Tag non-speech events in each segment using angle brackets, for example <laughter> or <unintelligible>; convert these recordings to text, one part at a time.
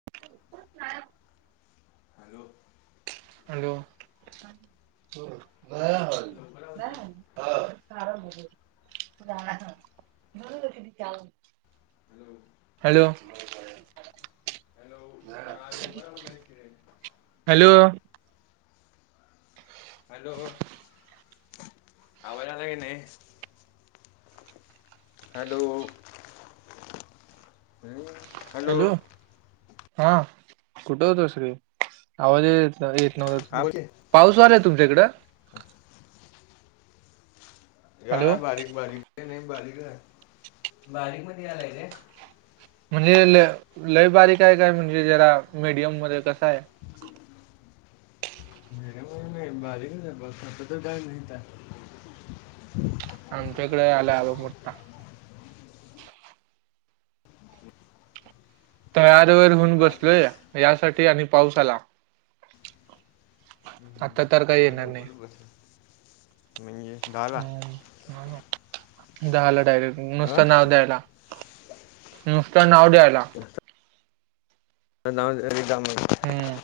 <unintelligible> Hello hello. <unintelligible> लवकर अवरलय? हा. <unintelligible> हम्. हॅलो. हॅलो, हा लवकर आवरलाईस की रे?. हॅलो. हॅलो, आवाज यालाय काय नाही? हॅलो. हम्म, हॅलो. हा कुठ होतास रे? आवाजच येत येत नव्हता तुझा. पाऊस व्हालाय तुमच्याकडे? हू ह. हॅलो यालाय बारीक बारीक, ते नाही बारीक हाय बारीक मध्ये यालाय काय? म्हणजे ल लय बारीक हाय, काय म्हणजे जरा मीडियम मध्ये कसा हाय. मिडीयम नाही बारीक च हाय, पाऊस आता तर काय नाही हितं. आमच्याकडे आला लई बघ मोठा. तयार होऊन मला बसलोय, कसं- यासाठी आणि पाऊस आला. आता तर हम्म, काही येणार नाही बस. मंगेश दा? हू हू झाल डायरेक्ट. नुसत अ नाव द्यायला. नुसत नाव द्यायला. नाव दे रिकामं. हुं.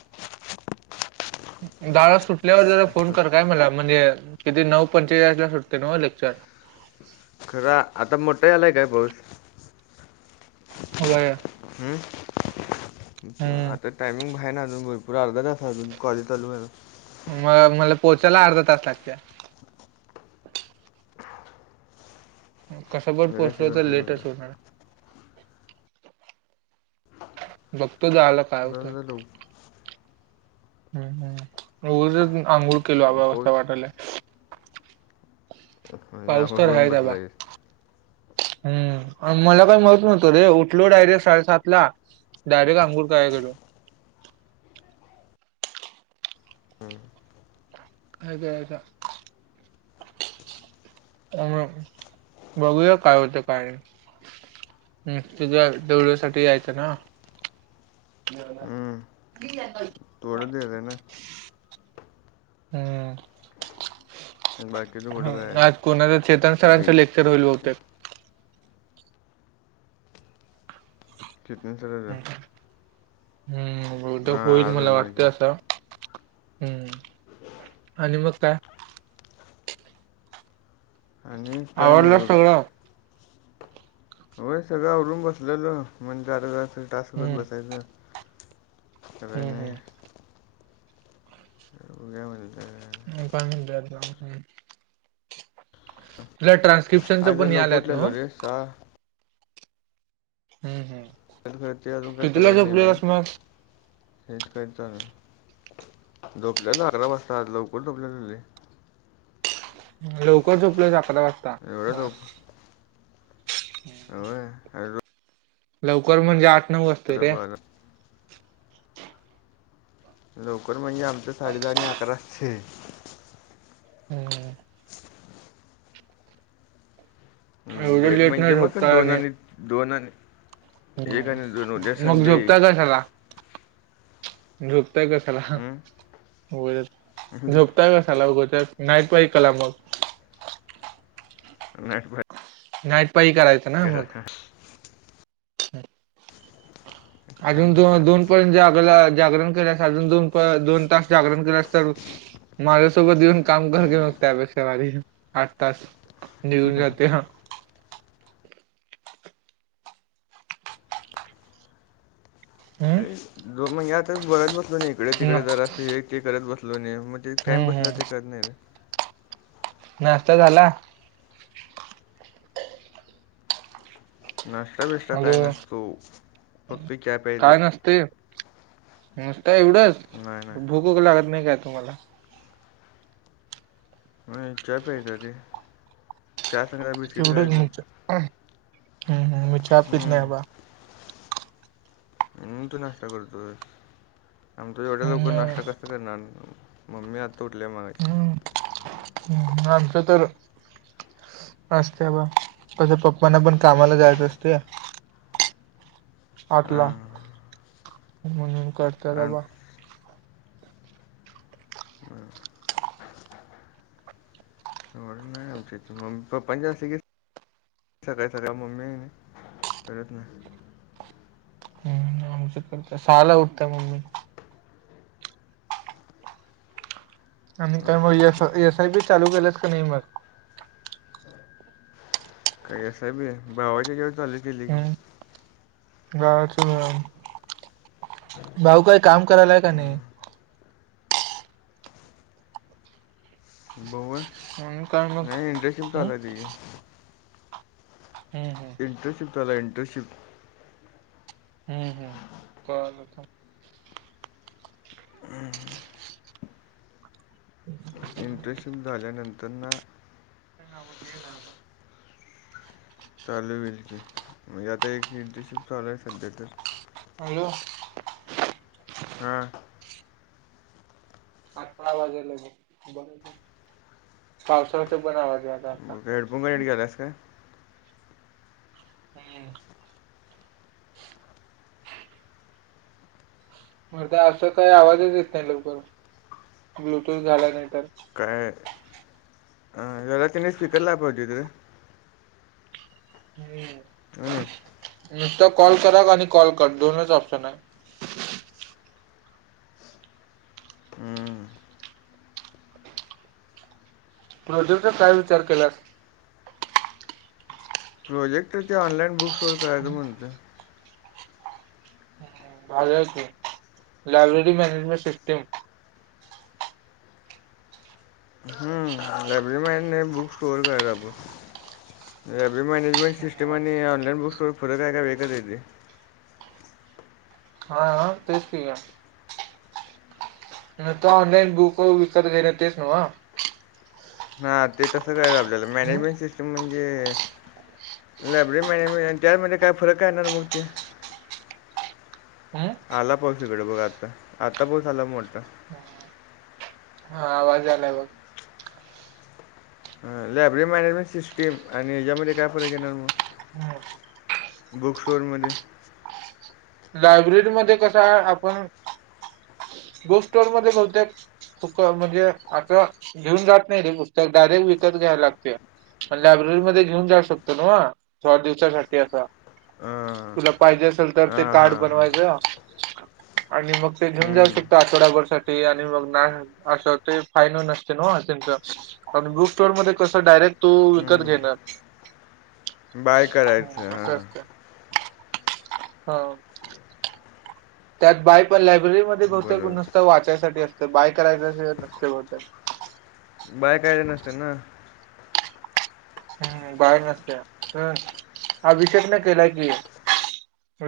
शाळां सुटल्यांवरं जरां फोन करं कायं मलां म्हणजे किती नऊ पंचेचाळीस लां सुटतंय नवं लेक्चर खरं आंता मोठा आलांय कायं पाऊस होयं हम्मं आंता टामिंग आहे नां अजूंन भरंपूर अर्धासा अजूंन कॉले चालूं व्हांयला मगं मलां पोहोचांयला अर्धा तास लागतं कसं पणं पोचले तरं लेटस्ट होणारं बघतो झालं जां जां लवकरं हम्मं हमं उगांच आंघोळ केलो अंबा पाऊस असं वाटांलय म्हणजे पाऊस आंघोळ तरं हांय करून बसला आंता आहेस मलां कांहीं माहित नव्हतं रे उठलो डायरेक्ट साडेसात लां डायरेक्ट आंघोळ करांयला गेलो हं. अं कां कां अं बघूंया कायं होते कायं नाहीं हम्मं तुझ्यां दवळ्यांसाठी यायचं नां ठीक आहे कलं थोडंडे दे नां हम्मं बाकीचं कुठं काय हं आहे? आंज कोणाचं चेतन सरांचं ड्रिंक लेक्चर होईल बते फिटनेसरं हम्मं बंट होईल हां आज मलां होणार की वाटतं असं हम्मं आणि मगं कायं आणि आवडलं कानेवगं कायं सगळं व सगळं उवडूंन बसलेल म्हणजे जरं टांक हम्म करतं बसायंच हम्म सगळयांने तरं उद्या म्हणतं तरं कां लयं ट्रान्स्क्रिप्शनचं पणं याल्यांत नां कां हम्मं हम्मं हं करतं करने मं हेचं करतांना झोपल्यां लवकरं झोपल्यांले लवकरं झोपलं झाकांत वाजंता एवढं व्हंय कायं लवकरं म्हणजे आंठ नव्व वाजंता रपारप लवकरं म्हणजे आमचं साडे दहा आणि अकरांचे हम्मं एवढं लेटं लेट न म्हणजे मगं झोपता आणि दोननी दोननी एक आणि दोन उद्यां संडे कुठे चांला झोपतांय कसांला नाईट झोपतांय कसांला उगोत नाईटंवाई कलांमक नाईटंव्हाई नाईट पाळी कराय करा ह. <unintelligible> अजून काम दो काय दोन पर्यंत जा जागरण केल्यास अजून दोन दोन तास जागरण केलास तर माझ्यासोबत येऊन काम कर की मग त्यापेक्षा भारी आठ तास निघून जाते ह. अरे हम्म दो म्हणजे आता बोलत बसलो कणी इकडे तिकडे ना- जरा असत हे ते करत बसलो कणी मग ते टाईम हम्म कसं जातय हम्म कळत नाही रे. नाश्ता झाला? नाष्टा बिष्टा हॅलो काय नसतो फक्त चहा प्यायचा. नुसत एवढंच नाही नाही भूकूक लागत नाही काय तुम्हाला? होय चा प्यायचा रे. चहा सगट जरा बिस्कीट तेवढंच खायच मी चा- हम्म हम्म, मी चहा पित नाही हम्म. बा म्हणून तू नाश्ता करतोय आमचा एवढ्या लवकर हम्म नाश्ता क सा करणार मम्मी आता उठल्या मागाशी. हम् आमचं तर असस्ते अबा तस पप्पना पण कामाला जायचं असतय आठला हां म्हणून कर <unintelligible> <unintelligible> पापाच अस आहे की सकाळी सकाळी मम्मी करत नाही. हम्म, सहाला उठत्या मम्मी. आणि काय मग, भरपूर एस आ शेती. एस आय बी चालू केलंस काय नाही मग? काय एस आय बी? भावाच्या हेच्यावर चालू केली की. भावाच व्हय, भाऊ काय काम करायलाय काय नाही? हम्म. बाऊ व्हय? म्हणून काय मग नाही इंटर्नशिप हम्म चालू आहे त्याची. हम्-हम. इंटर्शिप चालूय इंटर्शिप. हम्-हम्. कॉल आला थांब. इंटर्नशिप झाल्यानंतरन त्या गावात गेला आता. चालू होईल की म्हणजे आता एक इंटरशिप चालू आहे सध्या तर हॅलो. हा. आता आवाज येलाय बघ. पावसाळ्याचा पण आवाज यायला आता. मग हेडफोन कनेक्ट केलायस काय? हम्. मर्दा असा काही आवाजच येत नाही लवकर, ब्लूटूथ घाला नाही तर. काय? रव्या तेनी स्पीकर लावायला पाहिजे होती रे. हम्म. हनी? नुसत कॉल करा आणि कॉल कट दोनच ऑप्शन आहे. हम्म. प्रोजेक्ट चा काय विचार केलास? प्रोजेक्ट ते ऑनलाईन बुक्स वर करायचं म्हणतोय. भारीय की, लायब्रेरी मॅनेजमेंट सिस्टेम. हम्म. लायब्रेरी मॅनेज नाही, बुक स्टोर करायच आपण‌ लायब्ररी मॅनेजमेंट सिस्टम आणि ऑनलाईन बुक स्टोर फरक आहे का एकच येते. हां हां तेच की काय. मग तो ऑनलाईन बुक विकत घेत तेच नव्ह? हां ते तस करायच आपल्याला, मॅनेजमेंट हम्म सिस्टम म्हणजे लायब्ररी मॅनेजमेंट आणि त्यामध्ये काय फरक काय येणार मग ते? आला पाऊस इकड बघ आत्ता. आत्ता पाऊस आला मोठा. पास झालाय बघ. ह लायब्ररी मॅनेजमेंट सिस्टीम आणि ह्याच्यामध्ये काय फरक येणार मग? बुक स्टोअर मध्ये? लायब्ररी मध्ये कस आहे आपण, बुक स्टोर मध्ये बहुतेक फुक म्हणजे, आता घेऊन जात नाही रे पुस्तक, डायरेक्ट विकत घ्यायला लागते. पण लायब्ररीमध्ये घेऊन जाऊ शकतो नव्ह थोड्या दिवसांसाठी अस? हां तुला पाहिजे असल तर ते हां कार्ड हां हां बनवायच. आणि मग ते घेऊन जाऊ हम्म, शकतो आठवडाभर साठी, आणि मग ना अस ते फायनो नसते ना असेल तर. आणि बुक स्टोर मध्ये कस, डायरेक्ट तू विकत हम्म. घेणार? बाय करायच हां. हां त्यात बाय पण लायब्ररीमध्ये बहुतेक बरोबर नुसत वाचायसाठी असत, बाय करायच नसतय बहुतेक. बाय करायच नसते ना. हम्म बाय नसतर, अभिषेक नी केलाय की.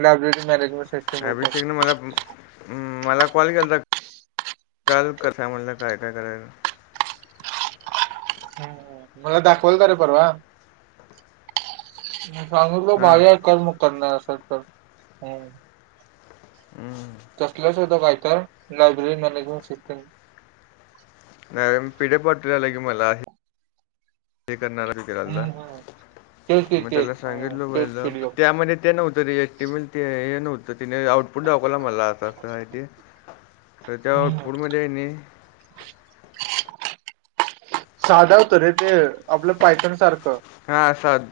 Library management. सिस्टम बहुतेक अभिषेकने मला पण मला कॉल केलता काल कसा म्हटला काय काय करायला. मला दाखवालता रे परवा. म सांगितल हां भारी आहे कर मग करणार असेल तर. हम्म तसलच होत काही तर लायब्ररी मॅनेजमेंट सिस्टम. नाही पि डी एफ पाठवला की मला हे करणार आहे. हम्म हम्म तेच की तेच हम्म तेच पीडीएफ त्यामध्ये ते नव्हत रे येत. ती म्हणते हे नव्ह तर तिने आउटपुट दाखवला मला अस अस आहे ते तर त्या हम्म आउटपुटमध्ये ह्यांनी <inaudible> साधा होत रे ते आपल्या पायथन सारख. हा साध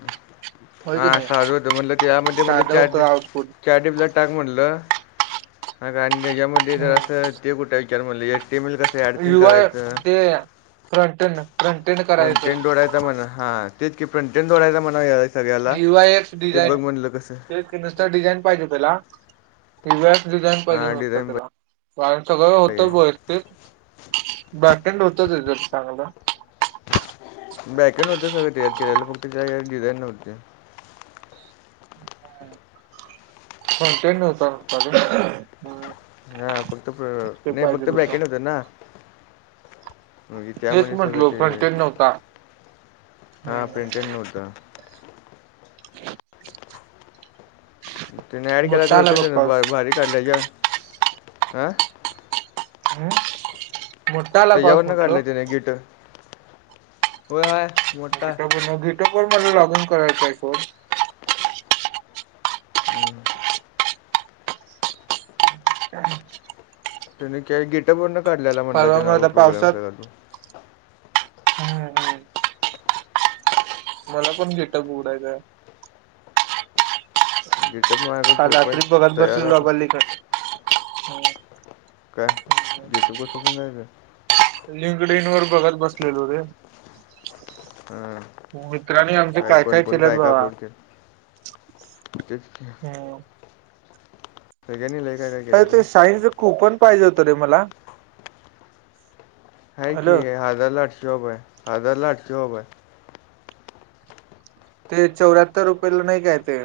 हां साध होत म्हटल यामध्ये म्हणल साधं होतं च आउटपुट चार <unintelligible> टाक म्हटल हा आणि त्याच्यामध्ये जरा हम्म अस. ते कुठे विचार म्हणल टेबल कसा आहे. <unintelligible> ते फ्रंटन फ्रंटन करायचं फ्रंटेड जोडायचा म्हण हा तेच की फ्रंटेन जोडायचा म्हणा या सगळ्याला ते बघ म्हटल कस. ते नुसत डिझाईन पाहिजे तुला <unintelligible> डिझाईन पाहिजे हां नुसत डिझाईन त्याला. कारण सगळ होत <unintelligible> पाहिजे होत त्याच चांगल बॅकेंड होत सगळ तयार केलेला फक्त त्या डिझाईन नव्हती. <unintelligible> हा फक्त ते नाही पाहिजे फक्त होतं ब्रॅकेंड होत ना. <unintelligible> त्या तेच मग सगळं म्हंटलो ते फ्रंटेंड नव्हता हा हम्म प्रिंटेड नव्हतं. <inaudible> ते नी ऍड केला तर मोठा आला बघ पाऊस होतेय भारी <unintelligible> आ? हम्म मोठा आला पाऊस म्हटलो. ब्रॅकेट हो हाय मोठा <unintelligible> मला लॉगन करायचा आहे फोन. हम्म. <inaudible> त्यांनी काय गेट <unintelligible> न काढल्यालेला म्हटला परवा त्यांना मला प्रोग्राम पावसात सगळा तो? हम्म हम्म. मला पण गेटअप उघडायचं हाय. गेटअप माझ्याकडं काल प्रोफाईल रात्री बघत तयार आहे बसलेलो बघ. बाबा काय गेटअप <unintelligible> लिंकडइनंवर बघत बसलेलो रे. हां मित्रांनी आमचे काय कोण काय कोण केलंत बघा. अपलोड केलं तेच. <unintelligible> अर ते शाईनचं कूपन पाहिजे होतं रे मला. हा की हॅलो आहे हाजारला आठशे रुपय, हाजारला आठशे रुपये. ते चौऱ्याहत्तर रुपयेला नाही काय ते?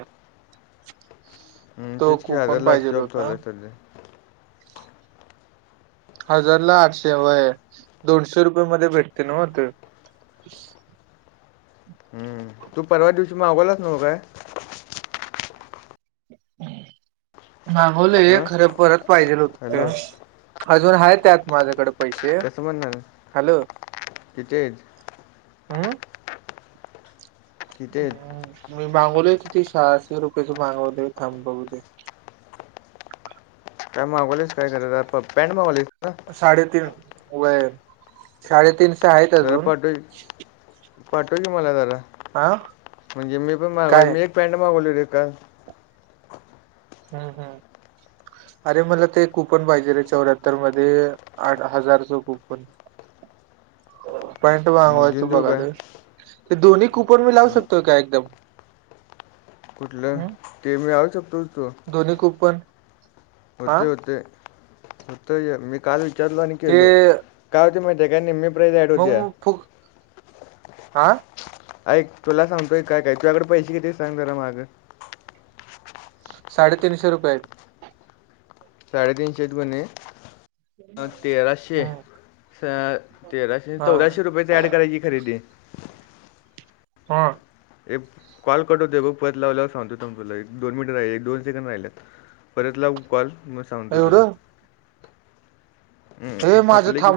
हम्म तो तेच की कुपन हजारला पाहिजेल होता आठशे <unintelligible> ते नी. हजारला आठशे व्हय दोनशे रुपये मध्ये भेटते नव्हं ते. हम्म. तू परवा दिवशी मावगलाच नव्हं काय? मागवले हां खरं परत पाहिजेल होतं हॅलो ते. अजून आहेत त्यात माझ्याकडे पैसे, कसं म्हणणार हॅलो. किती आहेत अम्म? किती आहेत हम्म मी मागवलेत किती सहाशे रुपयेच मागवले थांब बघू दे. काय मगवलेस काय <unintelligible> आप पॅट मागवलीस का? साडेतीन व्हय साडेतीनशे आहेत जरा अजून. पाठव पाठव की मला जरा, हा म्हणजे मी पण मागवाय काय मी एक पॅन्ट मागवली काल. हम्म हम्म अरे मला ते कूपन पाहिजे रे चौऱ्याहत्तर मध्ये आठ हजारच कूपन. पॅट मग घेऊन मागवायचं देऊ काय बघालोय, ते दोन्ही कुपन मी लावू शकतोय का एकदम? कुठलं हम्म ते मी आ शकतो तो? दोन्ही कूपन. होते होते होते की मी काल विचारलो आणि ते केलो. काय होती माहितीे का निम्मे बघू फुक, आ? ऐक तुला सांगतोय काय काय तुझ्याकडे पैसे किती सांग जरा माग? साडेतीनशे रुपये आहेत. साडेतीनशे आहेत क नी तेराशे हम्म स तेराशे हा चौदाशे रुपयेची ॲड करायची खरेदी. हा. ए कॉल कट होतय बघ परत लावल्यावर सांगतो तम तुला एक दोन मीनट राहिल एक दोन सेकंड राहिल्यात. परत लावू का कॉल मग सांगतो तुला? एवढं हम्म हे माझं थकलय की थांब